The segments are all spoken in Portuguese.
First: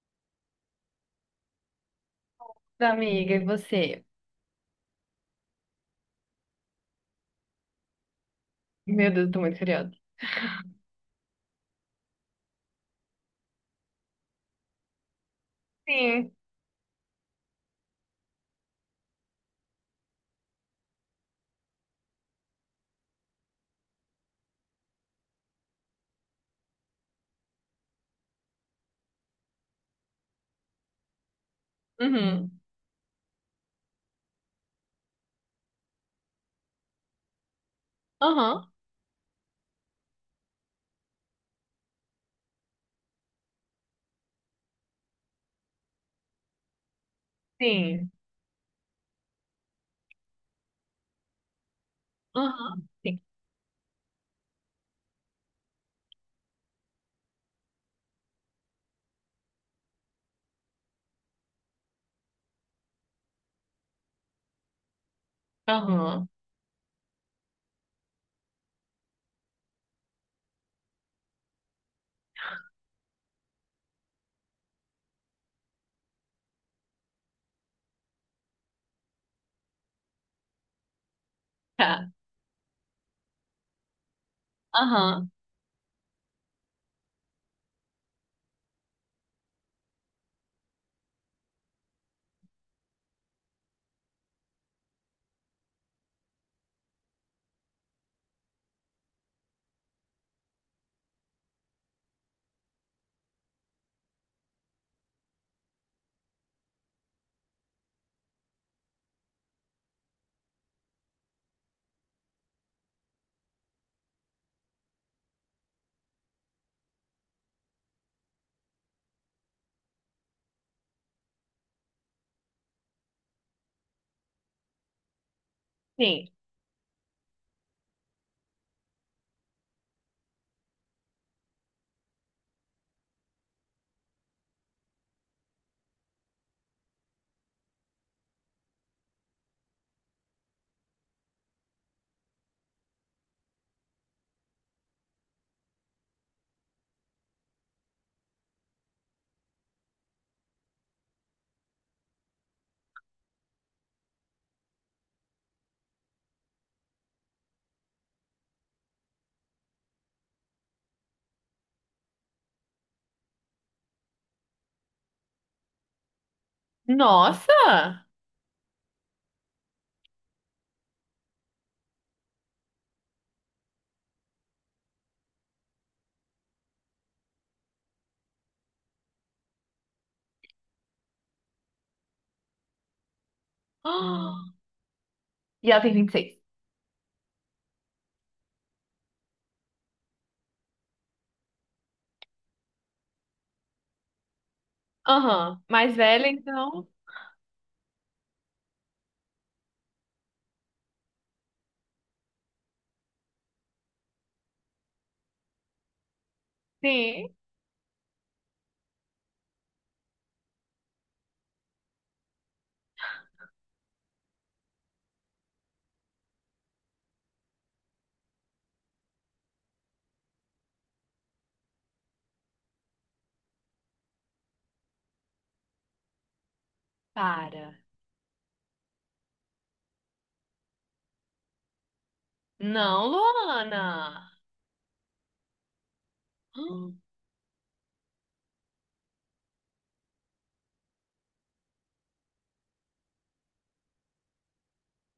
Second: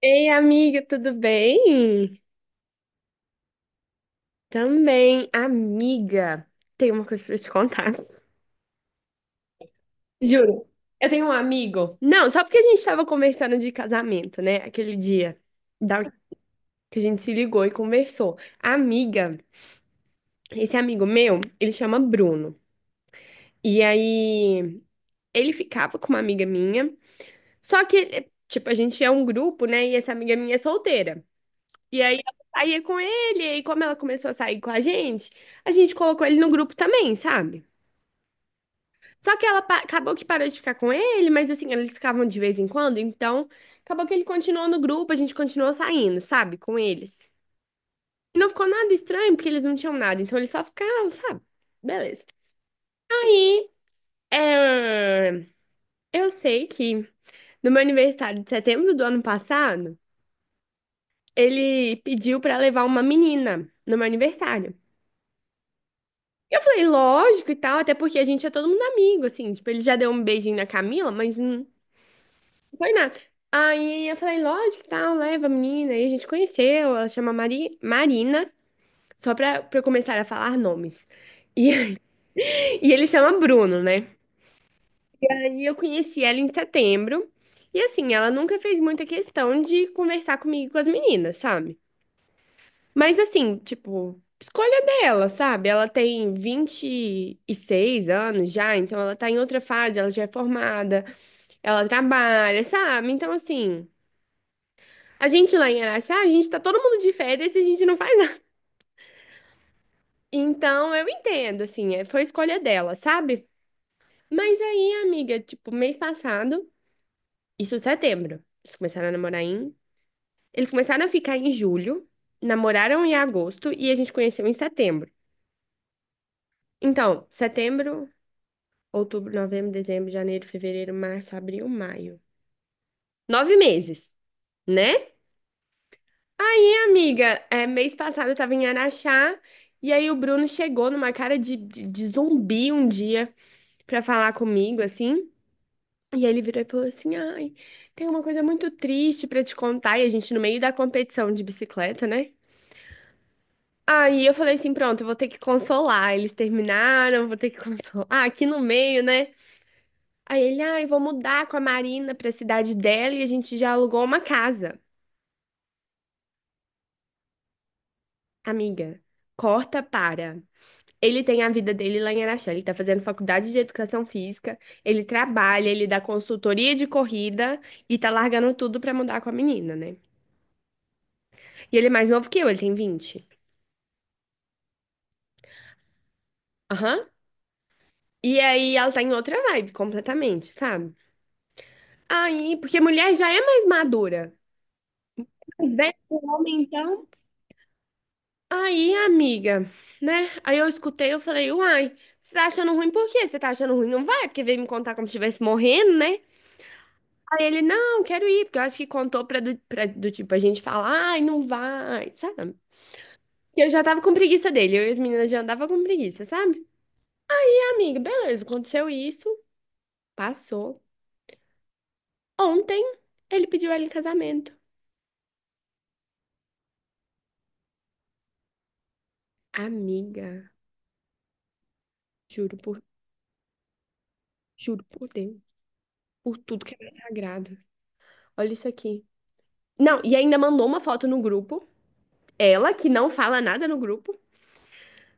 Ei, amiga, tudo bem? Da amiga, e você? Também, amiga. Tem uma coisa pra te contar. Meu Deus, eu tô muito curiosa. Juro. Eu tenho um amigo. Não, só porque a gente tava conversando de casamento, né? Aquele dia da- Sim. que a gente se ligou e conversou. A Amiga, esse amigo meu, ele chama Bruno. E aí, ele ficava com uma amiga minha. Só que, tipo, a gente é um grupo, né? E essa amiga minha é solteira. E aí eu Uhum. saía com ele, e aí como ela começou a sair com a gente colocou ele no grupo também, sabe? Aham. Só que ela acabou que parou de ficar com ele, mas assim, eles ficavam de vez em quando, então acabou que ele continuou no grupo, a gente continuou saindo, sabe, com eles. Sim. E não ficou nada estranho, porque eles não tinham nada, então eles só ficavam, sabe? Beleza. Aham. Sim. É, eu sei que no meu aniversário de setembro do ano passado, ele pediu pra levar uma menina no meu aniversário. Aham. Eu falei, lógico e tal, até porque a gente é todo mundo amigo, assim, tipo, ele já deu um beijinho na Camila, mas não foi nada. Aí eu falei, lógico e tal, leva a menina, aí a gente conheceu, ela chama Marina, só pra eu começar a falar nomes. E, Tá. e ele chama Bruno, né? Aham. Aí eu conheci ela em setembro, e assim, ela nunca fez muita questão de conversar comigo e com as meninas, sabe? Mas assim, tipo, escolha dela, sabe? Ela tem 26 anos já, então ela tá em outra fase, ela já é formada, ela trabalha, sabe? Então, assim, a gente lá em Araxá, a gente tá todo mundo de férias e a gente não faz nada. Então, eu entendo, assim, foi escolha dela, sabe? Mas aí, amiga, tipo, mês passado, isso é setembro, eles começaram a namorar em. Eles começaram a ficar em julho, namoraram em agosto e a gente conheceu em setembro. Sim. Então, setembro. Outubro, novembro, dezembro, janeiro, fevereiro, março, abril, maio. 9 meses, né? Minha amiga, é, mês passado eu tava em Araxá e aí o Bruno chegou numa cara de zumbi um dia pra falar comigo, assim. E ele virou e falou assim: Ai, tem uma coisa muito triste pra te contar. E a gente no meio da competição de bicicleta, né? Aí eu falei assim: Pronto, eu vou ter que consolar. Eles terminaram, vou ter que consolar. Aqui no meio, né? Aí ele, ai, vou mudar com a Marina pra cidade dela e a gente já alugou uma casa. Nossa! Amiga, corta para. Ele tem a vida dele lá em Araxá. Ele tá fazendo faculdade de educação física, ele trabalha, ele dá consultoria de corrida e tá largando tudo pra mudar com a menina, né? E ele é mais novo que eu, ele tem 20. Ah! E ela tem vinte e seis. Aham. E aí ela tá em outra vibe completamente, sabe? Aí, porque mulher já é mais madura. Aham. Mais Mais velha, velha, o homem, então? então. Aí, amiga, né? Aí eu escutei, eu falei, uai, você tá achando ruim por quê? Você tá achando ruim? Não vai, porque veio me contar como se estivesse morrendo, né? Sim. Aí ele, não, quero ir, porque eu acho que contou pra do tipo, a gente falar, ai, não vai, sabe? E eu já tava com preguiça dele, eu e as meninas já andava com preguiça, sabe? E, amiga, beleza, aconteceu isso, passou. Ontem, ele pediu ela em casamento. Para. Amiga, juro por, Não, Luana! juro por Deus, por tudo que é mais sagrado. Olha isso aqui. Não, e ainda mandou uma foto no grupo. Ela, que não fala nada no grupo,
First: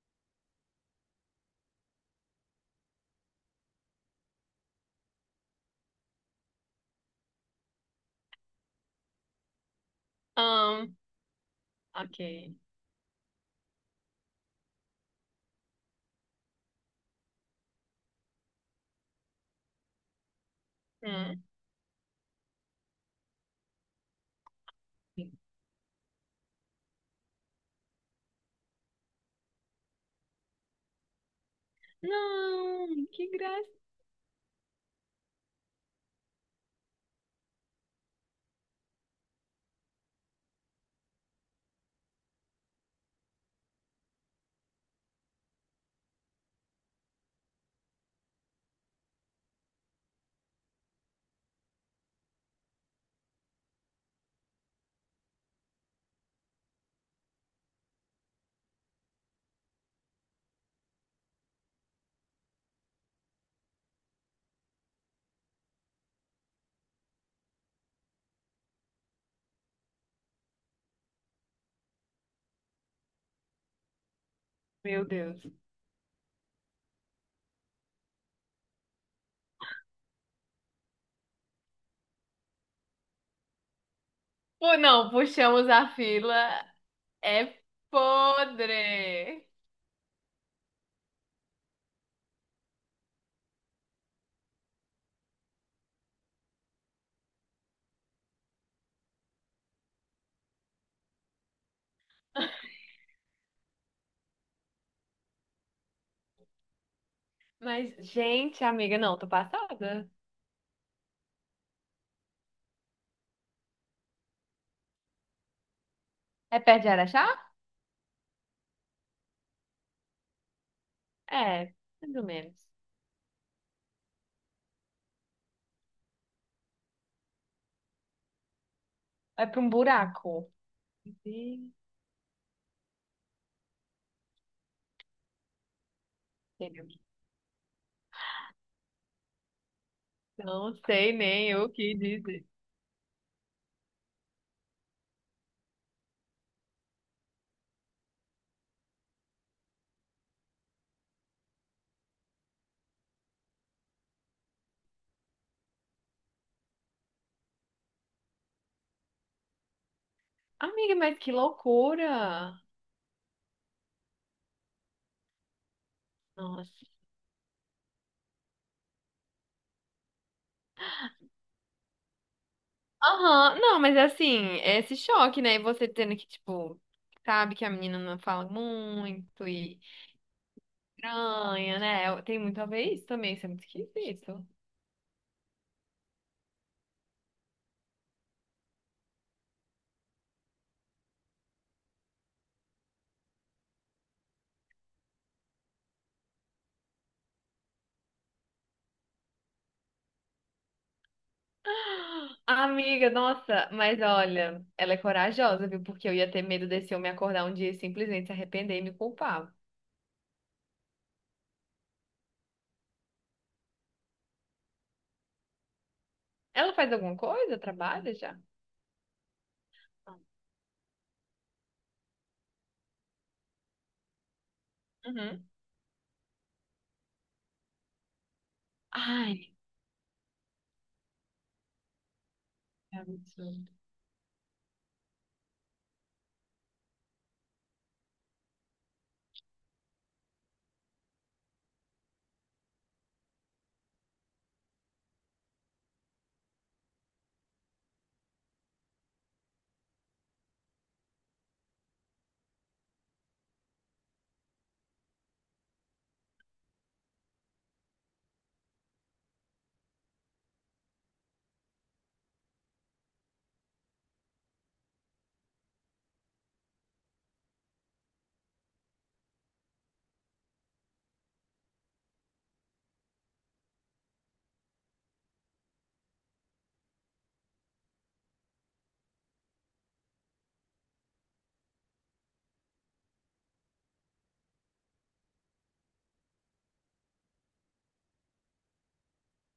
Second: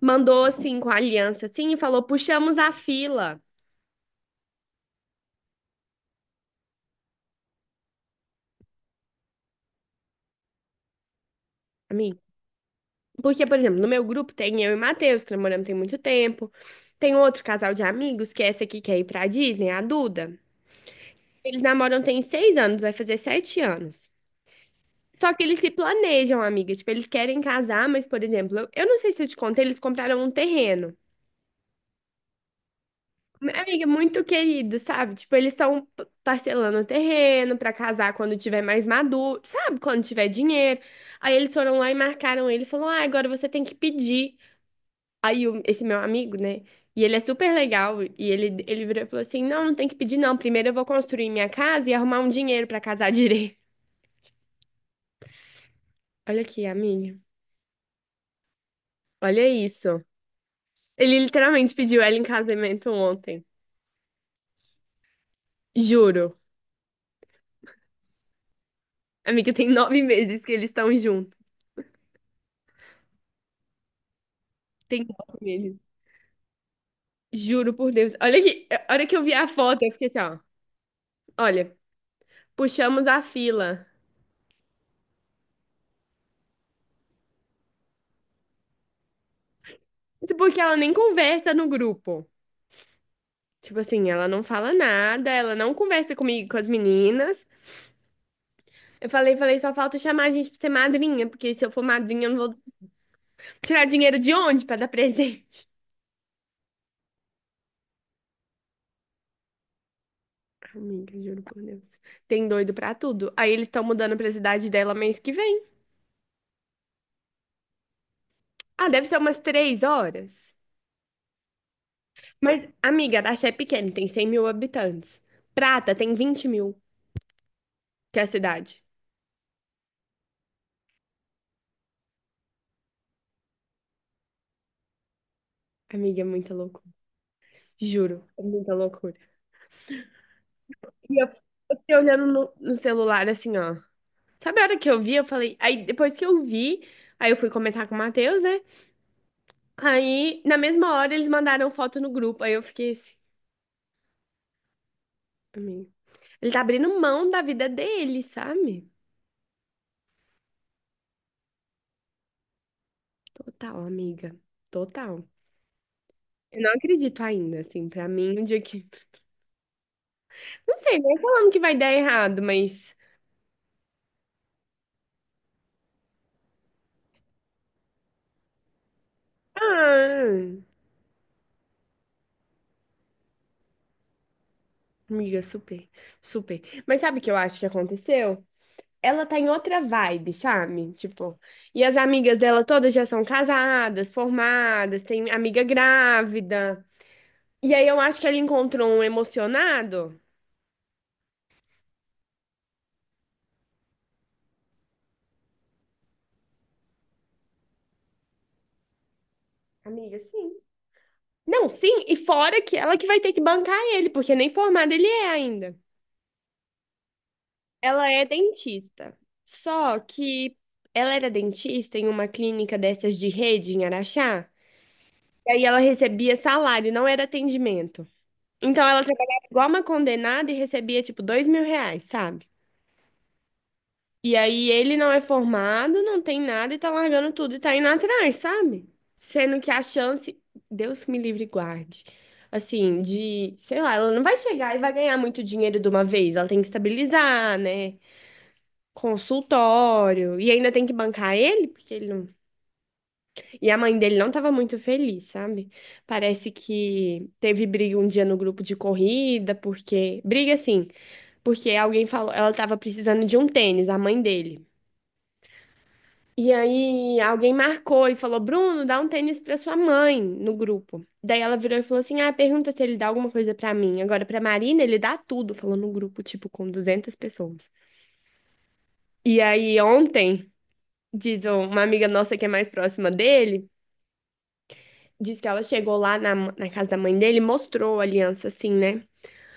mandou assim com a aliança assim e falou: puxamos a fila. Ah, A mim. ok. Porque, por exemplo, no meu grupo tem eu e Matheus, que namoramos tem muito tempo. Tem outro casal de amigos, que é essa aqui que quer ir pra Disney, a Duda. Hum. Eles namoram tem 6 anos, vai fazer 7 anos. Só que eles se planejam, amiga. Tipo, eles querem casar, mas, por exemplo, eu não sei se eu te contei, eles compraram um terreno. Não, que graça. Amiga, muito querido, sabe? Tipo, eles estão parcelando o terreno pra casar quando tiver mais maduro, sabe? Quando tiver dinheiro. Aí eles foram lá e marcaram ele e falou: Ah, agora você tem que pedir. Aí o- esse meu amigo, né? E ele é super legal. E ele virou e falou assim: Não, não tem que pedir, não. Primeiro eu vou construir minha casa e arrumar um dinheiro pra casar direito. Olha aqui, amiga. Olha isso. Ele literalmente pediu ela em casamento ontem. Juro. Amiga, tem 9 meses que eles estão juntos. Tem Meu nove Deus. meses. Juro por Deus. Olha que, a hora que eu vi a foto, eu fiquei assim, ó. Olha, puxamos a fila. Pô, não, puxamos a fila. É podre. Isso porque ela nem conversa no grupo. Tipo assim, ela não fala nada, ela não conversa comigo, com as meninas. Eu falei, falei, só falta chamar a gente pra ser madrinha, porque se eu for madrinha, eu não vou tirar dinheiro de onde pra dar presente? Mas, gente, amiga, não, tô passada. Amiga, juro por Deus. Tem doido pra tudo. Aí eles estão mudando pra cidade dela mês que vem. É perto de Araxá? Ah, deve ser umas 3 horas. É, mais ou menos. Mas, amiga, a Axé é pequena, tem 100 mil habitantes. Prata tem 20 mil. Que é a cidade. É pra um buraco. Gente. Amiga, é muita loucura. Juro, é muita loucura. Não sei E eu nem o que fiquei olhando dizer. no celular, assim, ó. Sabe a hora que eu vi, eu falei. Aí depois que eu vi, aí eu fui comentar com o Matheus, né? Aí, na mesma hora, eles mandaram foto no grupo. Aí eu fiquei assim, amiga. Ele tá abrindo mão da vida dele, sabe? Amiga, mas que loucura! Total, amiga. Total. Eu não Nossa. acredito ainda, assim, pra mim, um dia que. Não sei, não é falando que vai dar errado, mas. Aham, não, mas é assim, é esse choque, né? E você tendo que, tipo, sabe que a menina não fala muito e Ah. estranha, né? Tem muito a ver isso também, isso é muito esquisito. Amiga, super, super. Mas sabe o que eu acho que aconteceu? Ela tá em outra vibe, sabe? Tipo, e as amigas dela todas já são casadas, formadas, tem amiga grávida. E aí eu acho que ela encontrou um emocionado. Amiga, nossa, mas olha, ela é corajosa, viu? Porque eu ia ter medo desse homem acordar um dia e simplesmente se arrepender e me culpar. Amiga, sim. Não, sim, e fora que ela que vai ter que bancar ele, porque nem formada ele é ainda. Ela faz alguma coisa? Ela Trabalha é já? dentista. Só que ela era dentista em uma clínica dessas de rede em Araxá. Uhum. E aí ela recebia salário, não era atendimento. Então ela trabalhava Ai, igual uma condenada e recebia tipo 2 mil reais, sabe? que absurdo. E aí ele não é formado, não tem nada e tá largando tudo e tá indo atrás, sabe? Sendo que a chance, Deus me livre e guarde. Assim, de, sei lá, ela não vai chegar e vai ganhar muito dinheiro de uma vez. Ela tem que estabilizar, né? Consultório. E ainda tem que bancar ele, porque ele não. E a mãe dele não tava muito feliz, sabe? Parece que teve briga um dia no grupo de corrida, porque. Briga assim. Porque alguém falou, ela tava precisando de um tênis, a mãe dele. E aí alguém marcou e falou: Bruno, dá um tênis pra sua mãe no grupo. Daí ela virou e falou assim: Ah, pergunta se ele dá alguma coisa pra mim. Agora, pra Marina, ele dá tudo, falou no grupo, tipo, com 200 pessoas. E aí ontem, diz uma amiga nossa que é mais próxima dele, diz que ela chegou lá na casa da mãe dele, e mostrou a aliança assim, né?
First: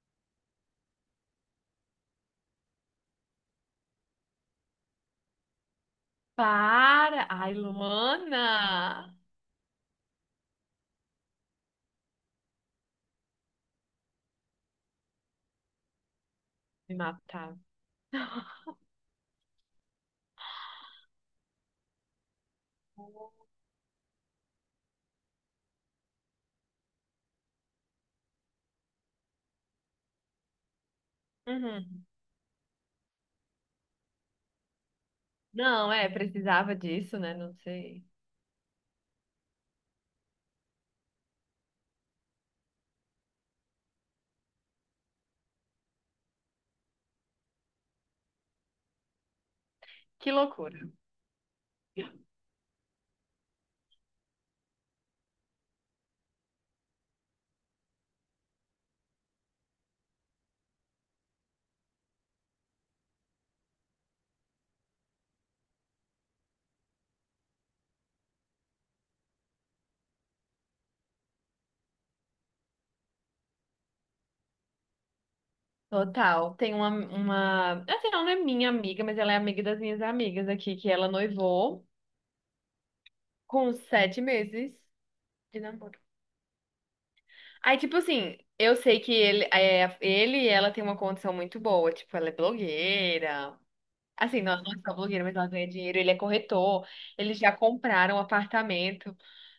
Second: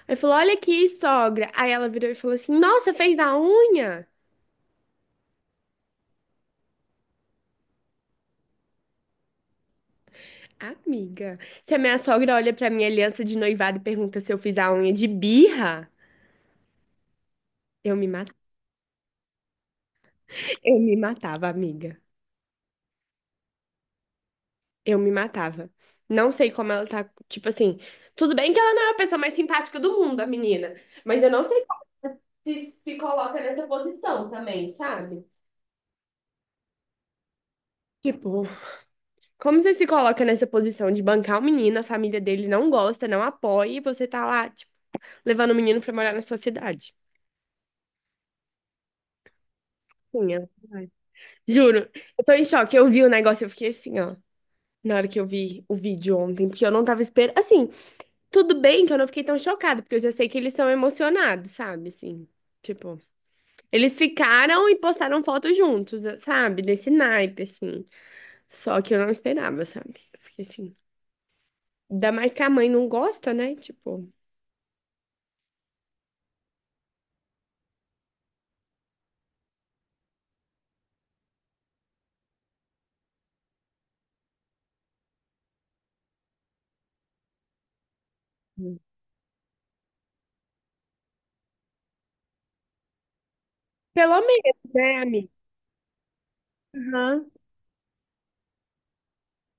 Aí falou: Olha aqui, sogra. Aí ela virou e falou assim: Nossa, fez a unha? Para! Ai, Luana! Amiga, se a minha sogra olha pra minha aliança de noivado e pergunta se eu fiz a unha de birra, Me matava. eu me matava. Eu me matava, amiga. Eu me matava. Não sei como ela tá, tipo assim, tudo bem que ela não é a pessoa mais simpática do mundo, a menina, mas eu não sei como Uhum. se coloca nessa posição também, sabe? Não, é, precisava disso, né? Não sei. Tipo, como você se coloca nessa posição de bancar o menino, a família dele não gosta, não apoia, e você tá lá, tipo, levando o menino pra morar na sua cidade? Que Sim, é loucura. verdade. Juro, eu tô em choque. Eu vi o negócio, eu fiquei assim, ó. Na hora que eu vi o vídeo ontem, porque eu não tava esperando. Assim, tudo bem que eu não fiquei tão chocada, porque eu já sei que eles são emocionados, sabe? Assim, tipo, eles ficaram e postaram foto juntos, sabe? Desse naipe, assim. Só que eu não esperava, sabe? Eu fiquei assim. Ainda mais que a mãe não gosta, né? Tipo, Total. Tem uma, uma. Assim, ela não é minha amiga, mas ela é amiga das minhas amigas aqui, que ela noivou. Com sete meses de namoro. Aí, tipo assim, eu sei que ele, é, ele e ela tem uma condição muito boa. Tipo, ela é blogueira. pelo Assim, menos, não, não é só né, blogueira, amiga? mas ela ganha dinheiro. Ele é corretor. Aham. Eles já compraram um apartamento.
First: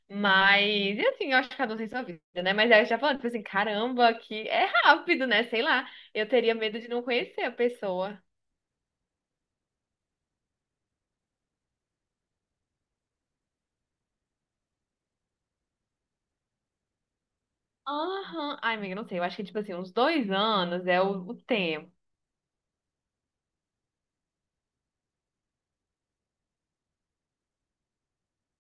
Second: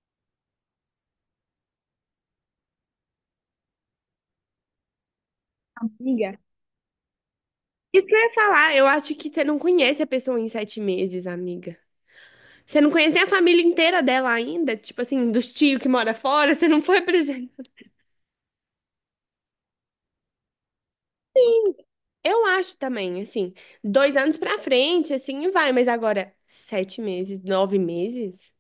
Mas, e assim, eu acho que cada um tem sua vida, né? Mas aí eu já falando, tipo assim, caramba, que é rápido, né? Sei lá. Eu Amiga, teria medo de não conhecer a isso que eu pessoa. ia falar, eu acho que você não conhece a pessoa em 7 meses, amiga. Você não conhece nem a família inteira dela ainda, tipo assim, dos tios que mora fora, você não foi apresentar. Aham. Ai, amiga, não sei. Eu acho que, tipo assim, uns dois anos é o tempo. Eu acho também, assim, 2 anos pra frente, assim, vai, mas agora, 7 meses, 9 meses?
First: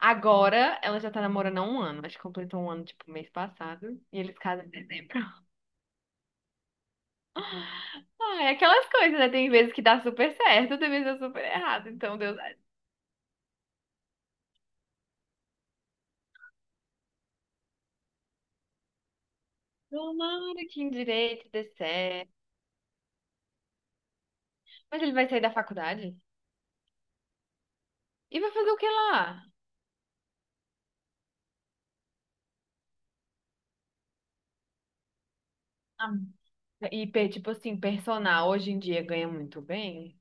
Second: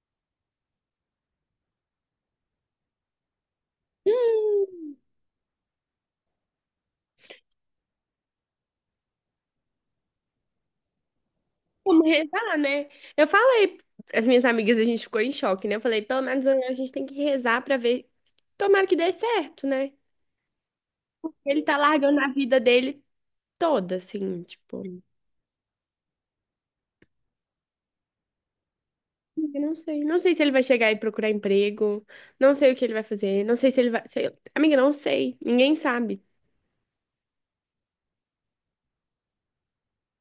Agora ela já tá namorando há um ano. Acho que completou um ano, tipo, mês passado. E eles casam em dezembro. Ah, é aquelas coisas, né? Tem vezes que dá super certo, tem vezes que dá super errado. Como Então, Deus, rezar, né? Eu falei, as minhas amigas, a gente ficou em choque, né? Eu falei, pelo menos a gente tem que rezar pra ver, tomara que dê certo, né? tomara que em Porque direito ele dê tá largando a certo. vida dele toda, assim, tipo, Mas ele vai sair da faculdade? E vai fazer o que lá? eu não sei. Não sei se ele vai chegar e procurar emprego, não sei o que ele vai fazer, não sei se ele vai. Amiga, não sei, ninguém Ah. sabe. E, tipo assim, personal hoje em dia ganha muito bem,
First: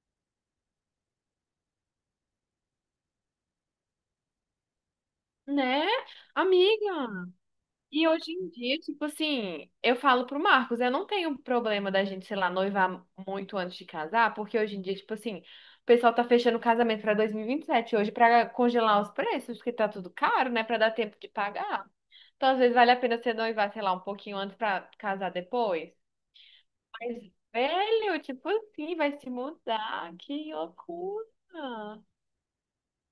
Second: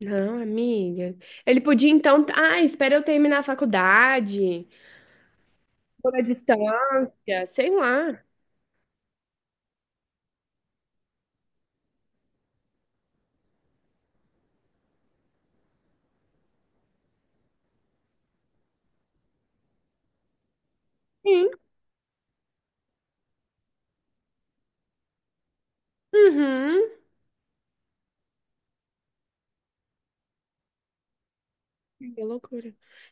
Não, amiga. Ele podia então. Ah, espera eu terminar a faculdade. né? Por a Amiga. distância, sei E lá. hoje em dia, tipo assim, eu falo pro Marcos, eu não tenho problema da gente, sei lá, noivar muito antes de casar, porque hoje em dia, tipo assim, o pessoal tá fechando o casamento pra 2027 hoje pra congelar os preços, porque tá tudo caro, né, pra dar tempo de Sim. pagar. Então, às vezes vale a pena você noivar, sei lá, um pouquinho antes pra casar depois. Uhum. Mas, velho, tipo assim, vai se mudar, que loucura. Que loucura.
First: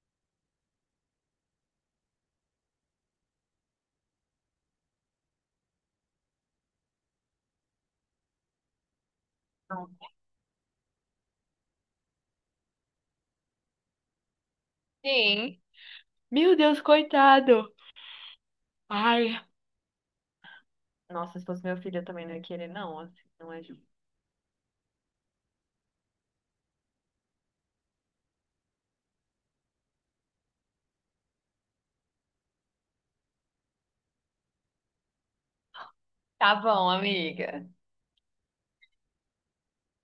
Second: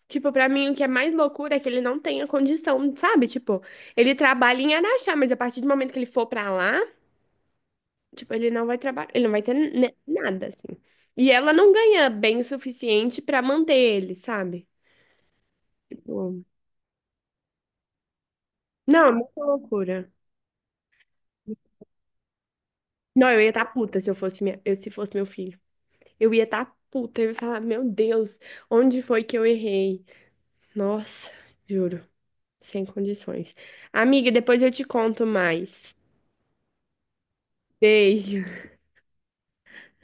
Tipo, pra mim, o que é mais loucura é que ele não tenha condição, sabe? Tipo, ele trabalha em Araxá, mas a partir do momento que ele for pra lá, tipo, ele não vai trabalhar, ele não vai ter nada, assim. E ela não ganha bem o suficiente pra manter ele, sabe? Sim. Tipo, Meu Deus, coitado. não, é Ai. muita loucura. Nossa, se fosse meu filho, eu também não ia querer, não. Assim, Não, eu ia não é estar justo. puta se eu fosse minha... se fosse meu filho. Eu ia estar puta, eu ia falar, meu Deus, onde foi que eu errei? Nossa, juro, sem condições. Amiga, depois eu te conto mais. Tá bom, amiga. Beijo.